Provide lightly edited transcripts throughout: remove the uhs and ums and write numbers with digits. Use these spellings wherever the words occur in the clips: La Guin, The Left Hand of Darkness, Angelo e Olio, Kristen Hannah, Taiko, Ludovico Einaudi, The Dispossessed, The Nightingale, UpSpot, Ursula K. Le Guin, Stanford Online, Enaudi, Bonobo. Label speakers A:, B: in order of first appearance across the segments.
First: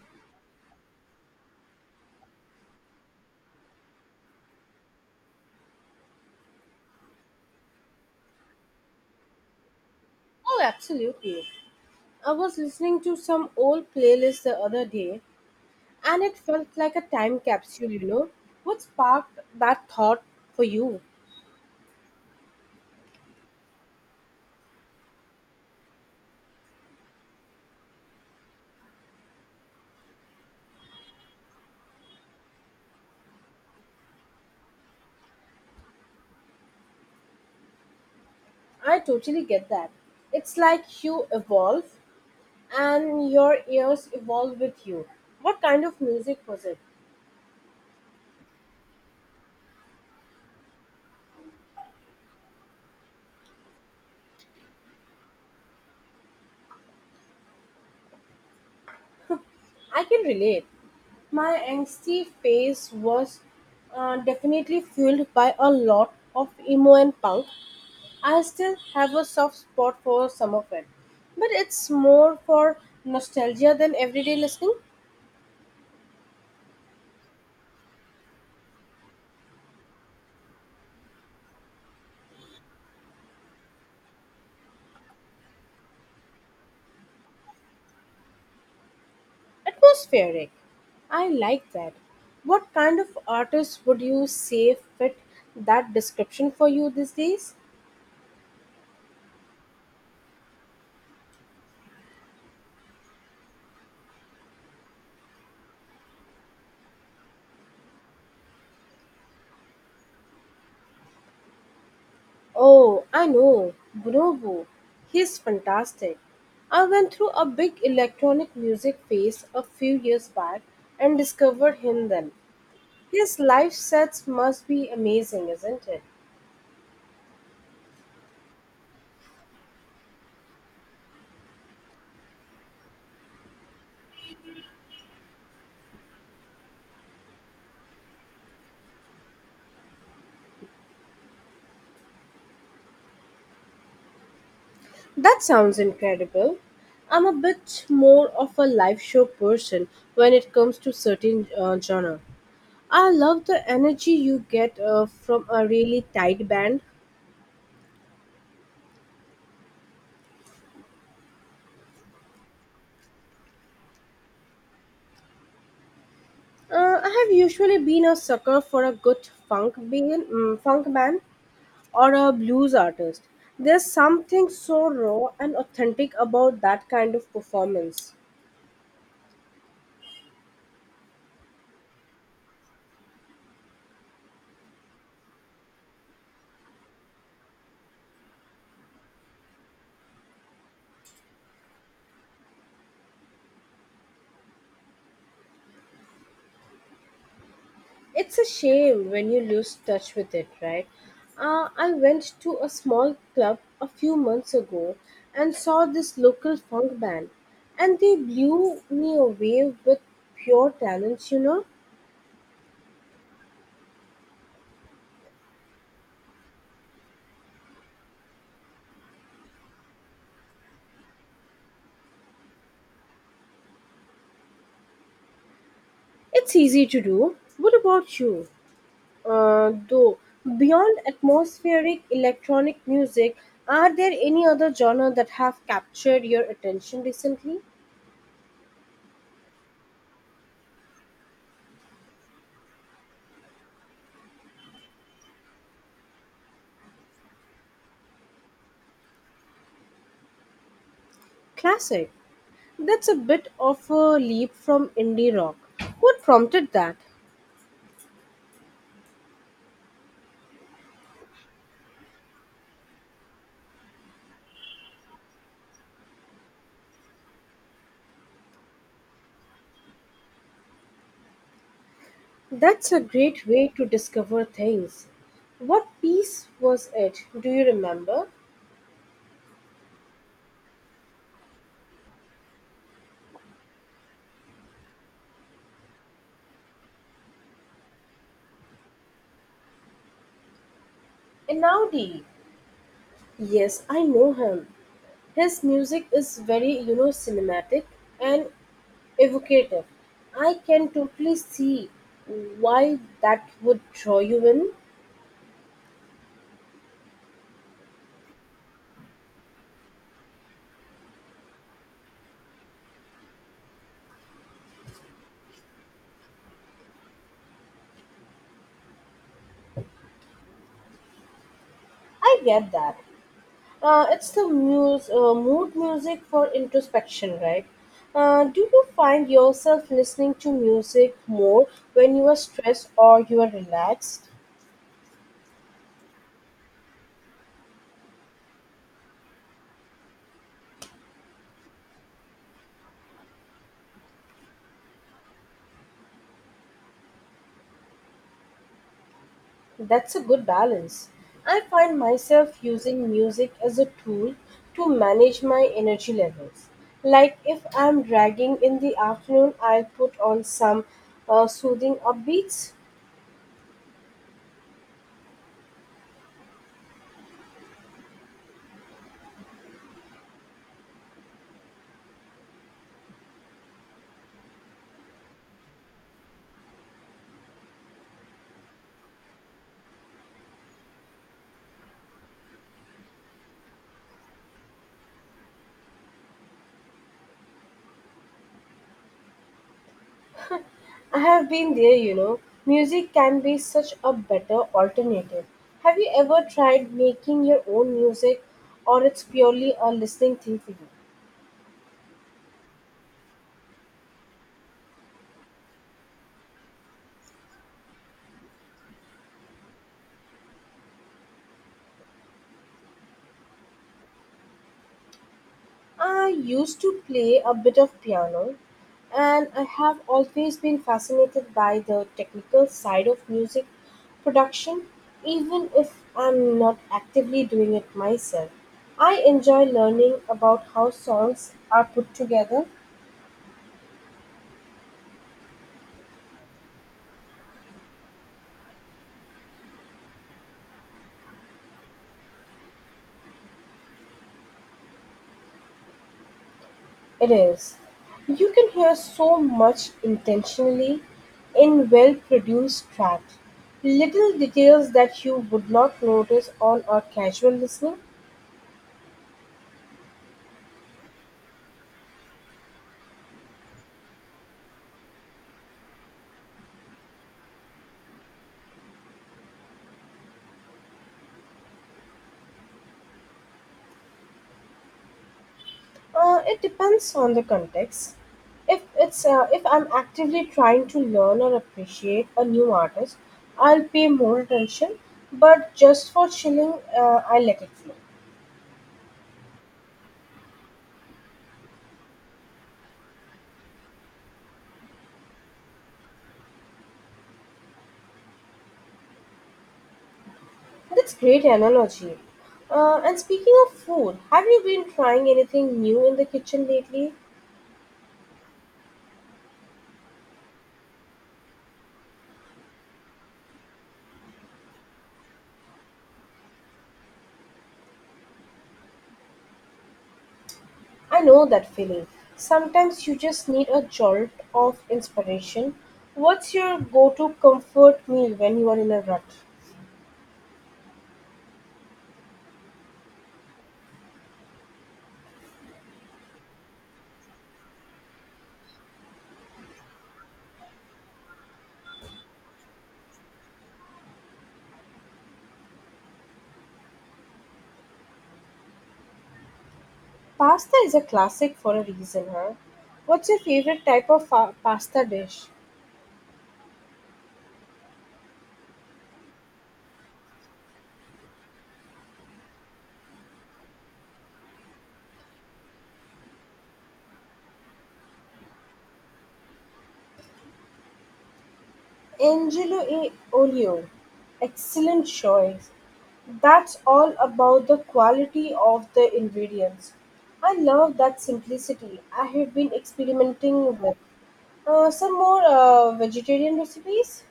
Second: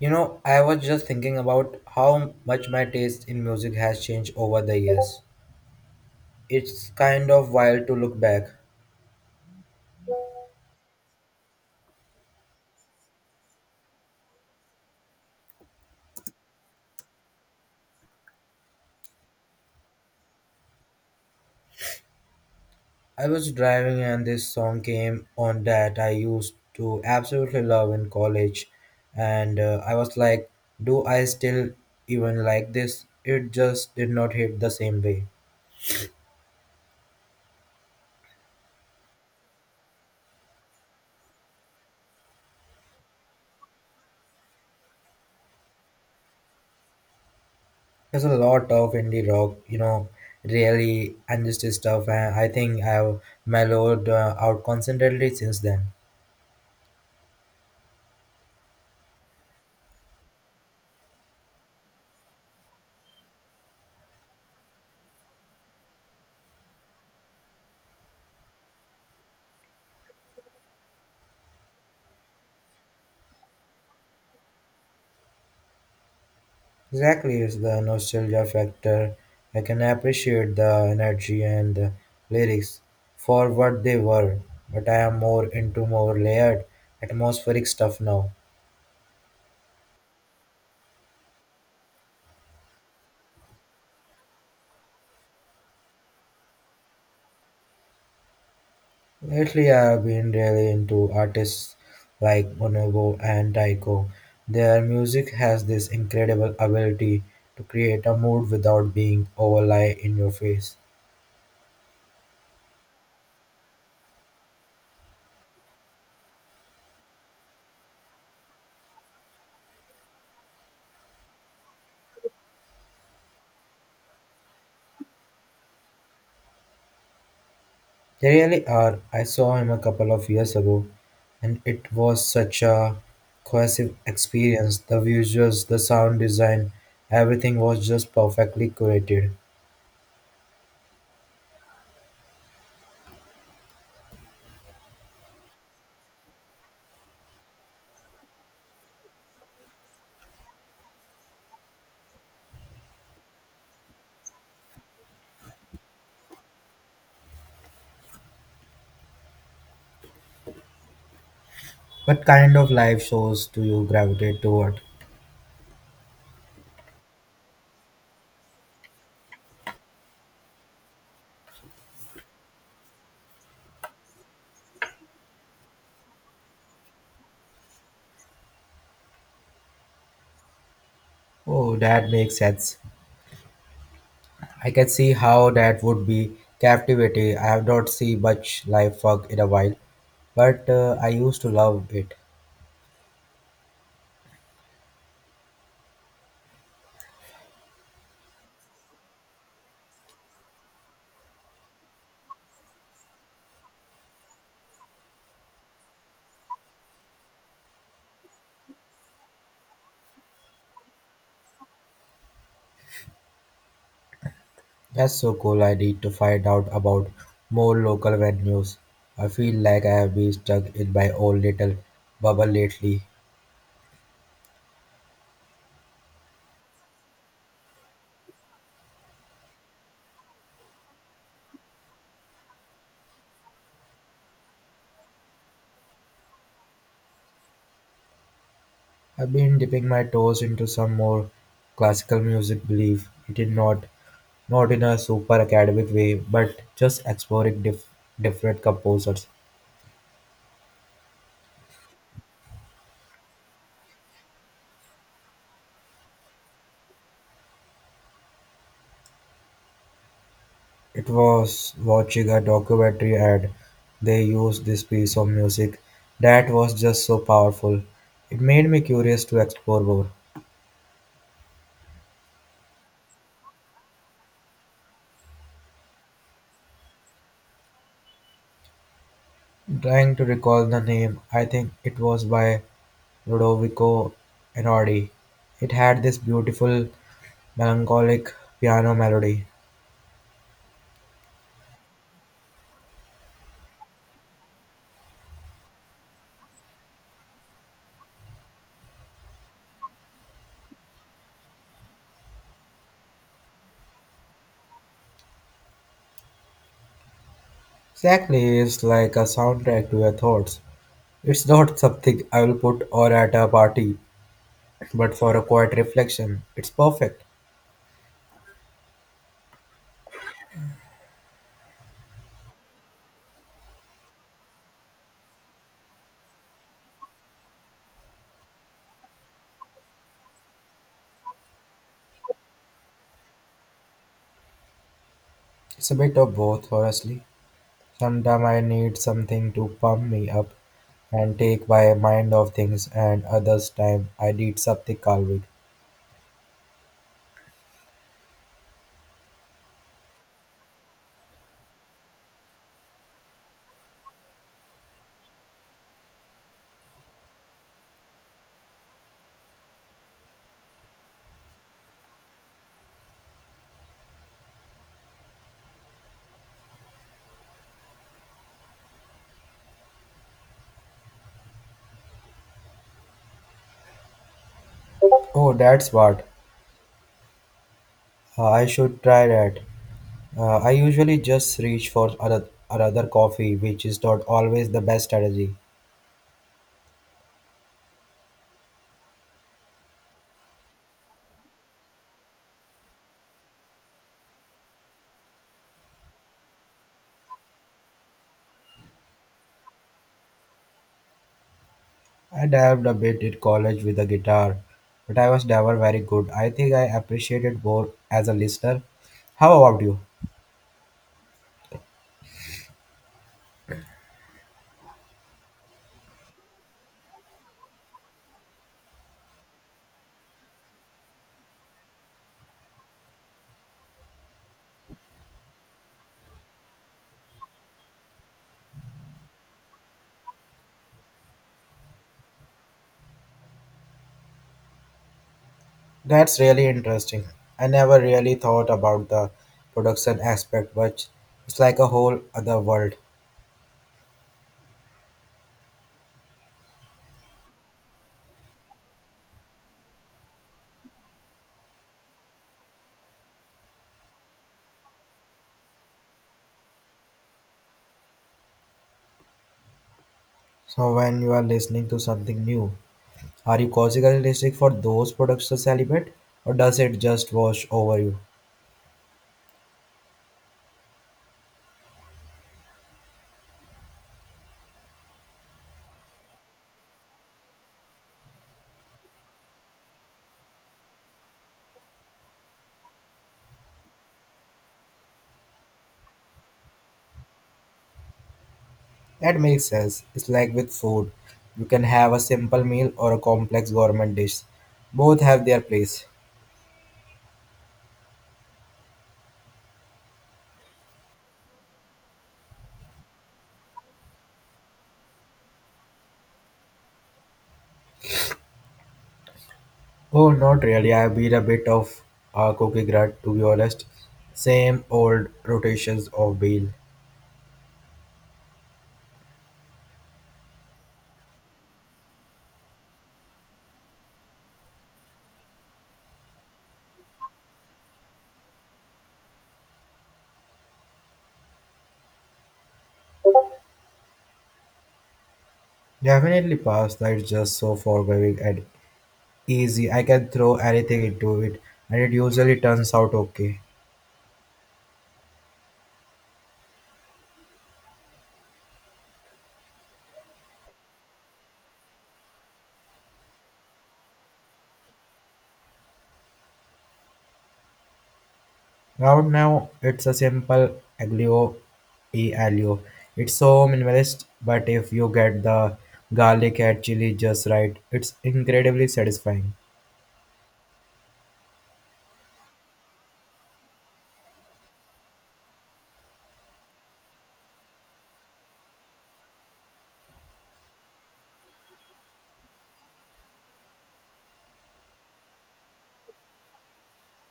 A: You know, I was just thinking about how much my taste in music has changed over the years. It's kind of wild to look back.
B: Oh, absolutely. I was listening to some old playlist the other day and it felt like a time capsule, you know. What sparked that thought for you?
A: I was driving and this song came on that I used to absolutely love in college, and I was like, do I still even like this? It just did not hit the same way.
B: I totally get that. It's like you evolve and your ears evolve with you. What kind of music was it?
A: There's a lot of indie rock, you know, really understated stuff, and I think I've mellowed out constantly since then.
B: I can relate. My angsty phase was definitely fueled by a lot of emo and punk. I still have a soft spot for some of it, but it's more for nostalgia than everyday listening.
A: Exactly, it's the nostalgia factor. I can appreciate the energy and the lyrics for what they were, but I am more into more layered, atmospheric stuff now.
B: Atmospheric. I like that. What kind of artist would you say fit that description for you these days?
A: Lately, I have been really into artists like Bonobo and Taiko. Their music has this incredible ability to create a mood without being overly in your face.
B: Oh, I know. Bonobo. He's fantastic. I went through a big electronic music phase a few years back and discovered him then. His live sets must be amazing, isn't it?
A: They really are. I saw him a couple of years ago, and it was such a cohesive experience. The visuals, the sound design, everything was just perfectly curated.
B: That sounds incredible. I'm a bit more of a live show person when it comes to certain genre. I love the energy you get from a really tight band.
A: What kind of live shows do you gravitate toward?
B: I have usually been a sucker for a good funk band or a blues artist. There's something so raw and authentic about that kind of performance.
A: Oh, that makes sense. I can see how that would be captivating. I have not seen much live fog in a while, but I used to love it.
B: It's a shame when you lose touch with it, right? I went to a small club a few months ago and saw this local funk band, and they blew me away with pure talents, you know?
A: That's so cool. I need to find out about more local venues. I feel like I have been stuck in my own little bubble lately.
B: It's easy to do. What about you? Though, beyond atmospheric electronic music, are there any other genre that have captured your attention recently?
A: I've been dipping my toes into some more classical music, believe it is not not in a super academic way, but just exploring different composers.
B: Classic. That's a bit of a leap from indie rock. What prompted that?
A: It was watching a documentary and they used this piece of music that was just so powerful. It made me curious to explore more.
B: That's a great way to discover things. What piece was it? Do you remember?
A: Trying to recall the name, I think it was by Ludovico Einaudi. It had this beautiful, melancholic piano melody.
B: Enaudi. Yes, I know him. His music is very, you know, cinematic and evocative. I can totally see why that would draw you in.
A: Exactly, it's like a soundtrack to your thoughts. It's not something I will put on at a party, but for a quiet reflection, it's perfect.
B: I get that. It's the mood music for introspection, right? Do you find yourself listening to music more when you are stressed or you are relaxed?
A: It's a bit of both, honestly. Sometimes I need something to pump me up and take my mind off things, and others time I need something calming.
B: That's a good balance. I find myself using music as a tool to manage my energy levels. Like if I'm dragging in the afternoon, I'll put on some soothing upbeats.
A: Oh, that's what. I should try that. I usually just reach for another coffee, which is not always the best strategy.
B: I have been there, you know. Music can be such a better alternative. Have you ever tried making your own music or it's purely a listening thing for you?
A: I dabbed a bit in college with the guitar, but I was never very good. I think I appreciated more as a listener. How about you?
B: I used to play a bit of piano and I have always been fascinated by the technical side of music production, even if I'm not actively doing it myself. I enjoy learning about how songs are put together.
A: That's really interesting. I never really thought about the production aspect much. It's like a whole other world.
B: It is. You can hear so much intentionally in well produced tracks. Little details that you would not notice on a casual listening.
A: So when you are listening to something new, are you causing listening for those productions element or does it just wash over you?
B: It depends on the context. If I'm actively trying to learn or appreciate a new artist, I'll pay more attention. But just for chilling, I let it flow.
A: That makes sense. It's like with food. You can have a simple meal or a complex gourmet dish. Both have their place.
B: That's great analogy. And speaking of food, have you been trying anything new in the kitchen lately?
A: Oh, not really. I've been a bit of a cookie grut, to be honest. Same old rotations of meal.
B: I know that feeling. Sometimes you just need a jolt of inspiration. What's your go to comfort meal when you are in a rut?
A: Definitely pasta is just so forgiving and easy. I can throw anything into it, and it usually turns out okay.
B: Pasta is a classic for a reason, huh? What's your favorite type of pasta dish?
A: Right now, it's a simple aglio e aglio. It's so minimalist, but if you get the garlic and chili just right, it's incredibly satisfying.
B: Angelo e Olio. Excellent choice. That's all about the quality of the ingredients. I love that simplicity I have been experimenting with. Some more vegetarian recipes?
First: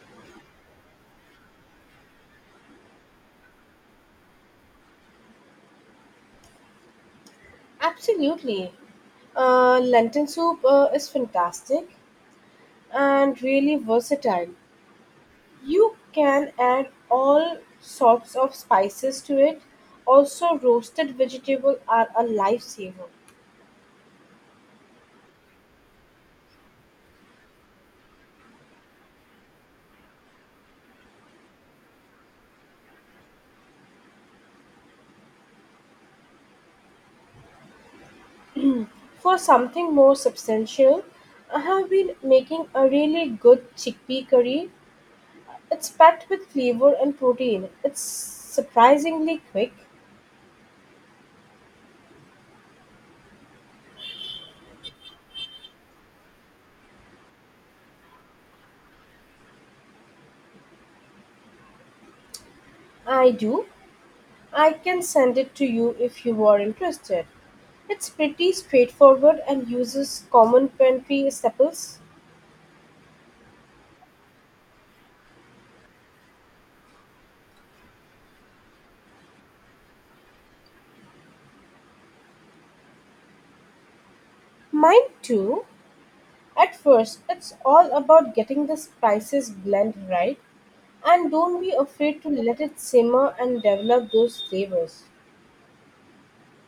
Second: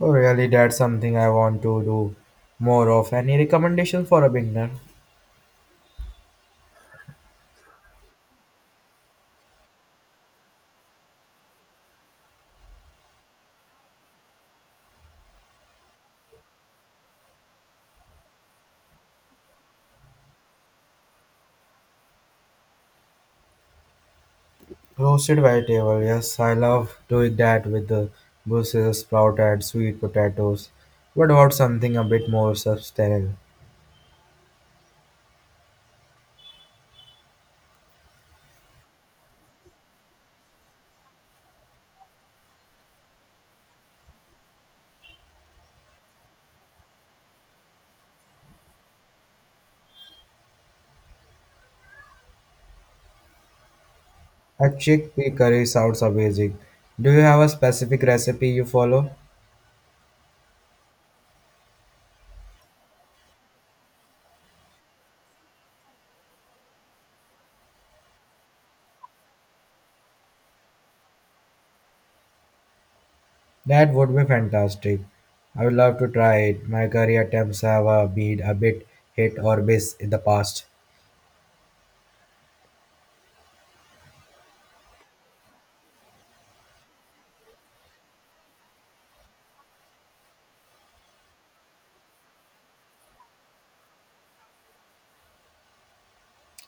A: Oh, really, that's something I want to do more of. Any recommendation for a beginner?
B: Absolutely. Lentil soup is fantastic and really versatile. You can add all sorts of spices to it. Also, roasted vegetables are a lifesaver.
A: Roasted vegetable, yes, I love doing that with the Brussels sprout and sweet potatoes. What about something a bit more substantial?
B: For something more substantial, I have been making a really good chickpea curry. It's packed with flavor and protein. It's surprisingly quick.
A: A chickpea curry sounds amazing. Do you have a specific recipe you follow?
B: I do. I can send it to you if you are interested. It's pretty straightforward and uses common pantry staples.
A: That would be fantastic. I would love to try it. My career attempts have been a bit hit or miss in the past.
B: Mine too. At first, it's all about getting the spices blend right, and don't be afraid to let it simmer and develop those flavors.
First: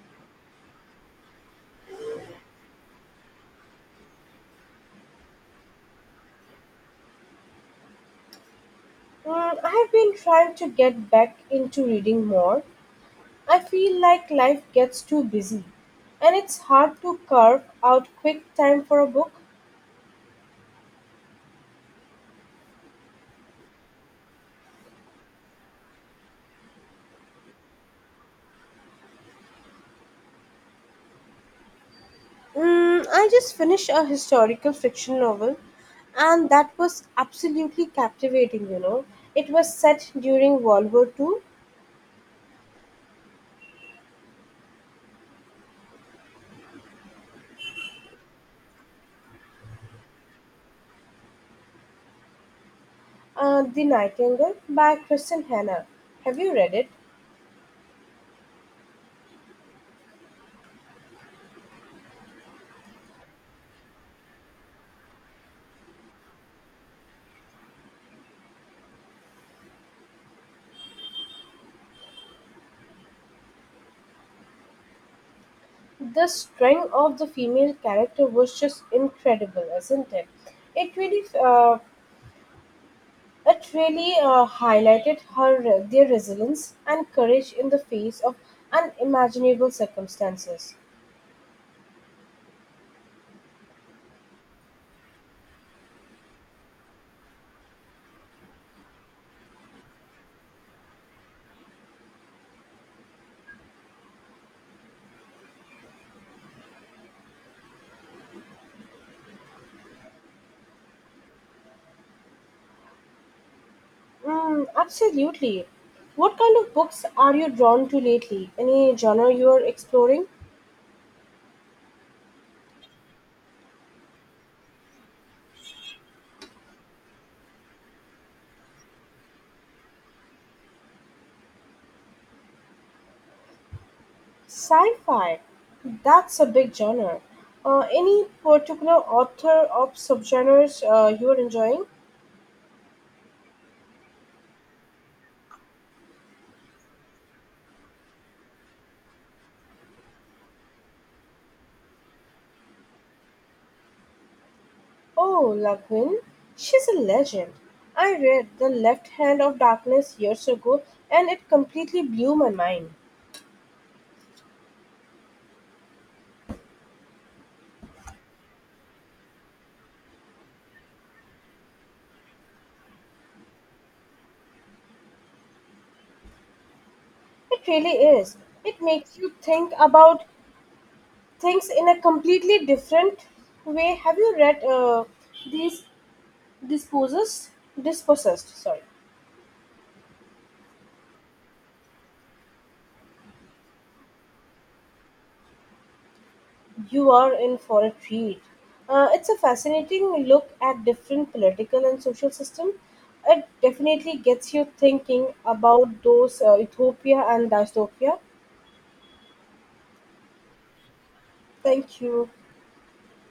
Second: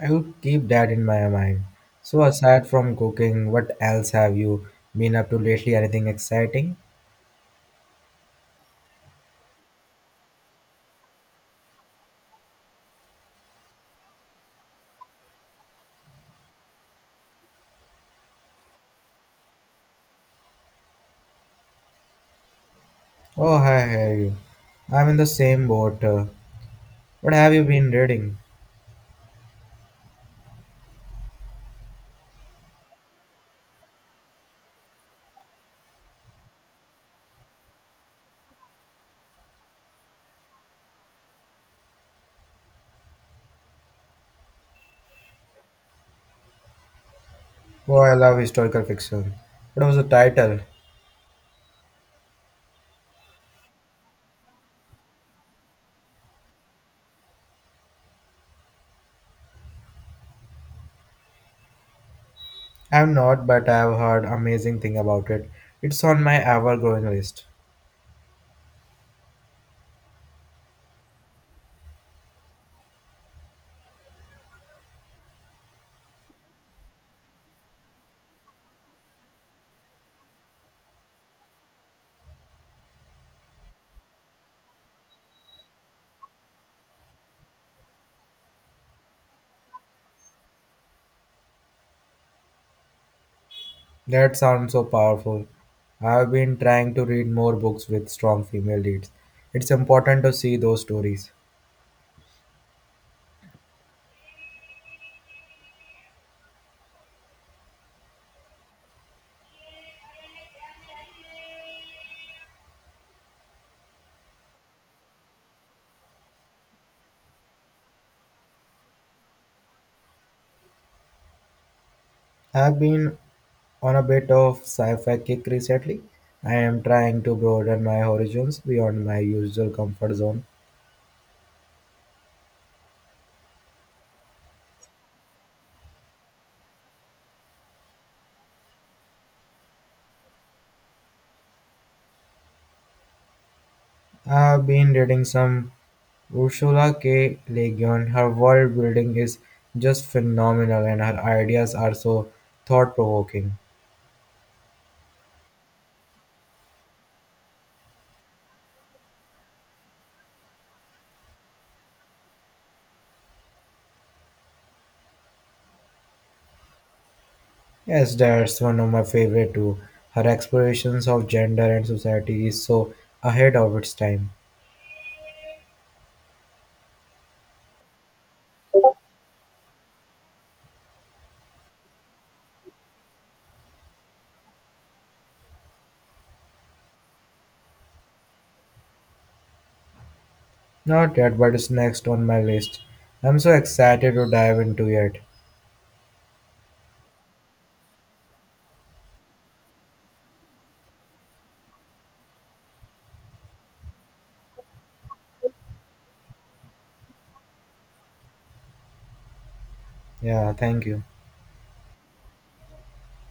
A: I will keep that in my mind. So, aside from cooking, what else have you been up to lately? Anything exciting?
B: Mm, I have been trying to get back into reading more. I feel like life gets too busy, and it's hard to carve out quick time for a book.
A: Oh, hi, how are you? I'm in the same boat. What have you been reading?
B: Mm, I just finished a historical fiction novel, and that was absolutely captivating, you know. It was set during World War II.
A: Oh, I love historical fiction. What was the title?
B: The Nightingale by Kristen Hannah. Have you read it?
A: I'm not, but I've heard amazing thing about it. It's on my ever-growing list.
B: The strength of the female character was just incredible, isn't it? It really, uh, it really highlighted her their resilience and courage in the face of unimaginable circumstances.
A: That sounds so powerful. I've been trying to read more books with strong female leads. It's important to see those stories.
B: Mm, absolutely. What kind of books are you drawn to lately? Any genre you are exploring?
A: I've been on a bit of sci-fi kick recently. I am trying to broaden my horizons beyond my usual comfort zone.
B: Sci fi. That's a big genre. Any particular author of subgenres you are enjoying?
A: I've been reading some Ursula K. Le Guin. Her world building is just phenomenal and her ideas are so thought provoking.
B: Oh, La Guin. She's a legend. I read The Left Hand of Darkness years ago and it completely blew my mind.
A: Yes, that's one of my favorite too. Her explorations of gender and society is so ahead of its time.
B: It really is. It makes you think about things in a completely different way. Have you read these dispossessed dispossessed, sorry?
A: Not yet, but it's next on my list. I'm so excited to dive into it.
B: You are in for a treat. It's a fascinating look at different political and social system. It definitely gets you thinking about those utopia and dystopia.
A: Yeah, thank you.
B: Thank you.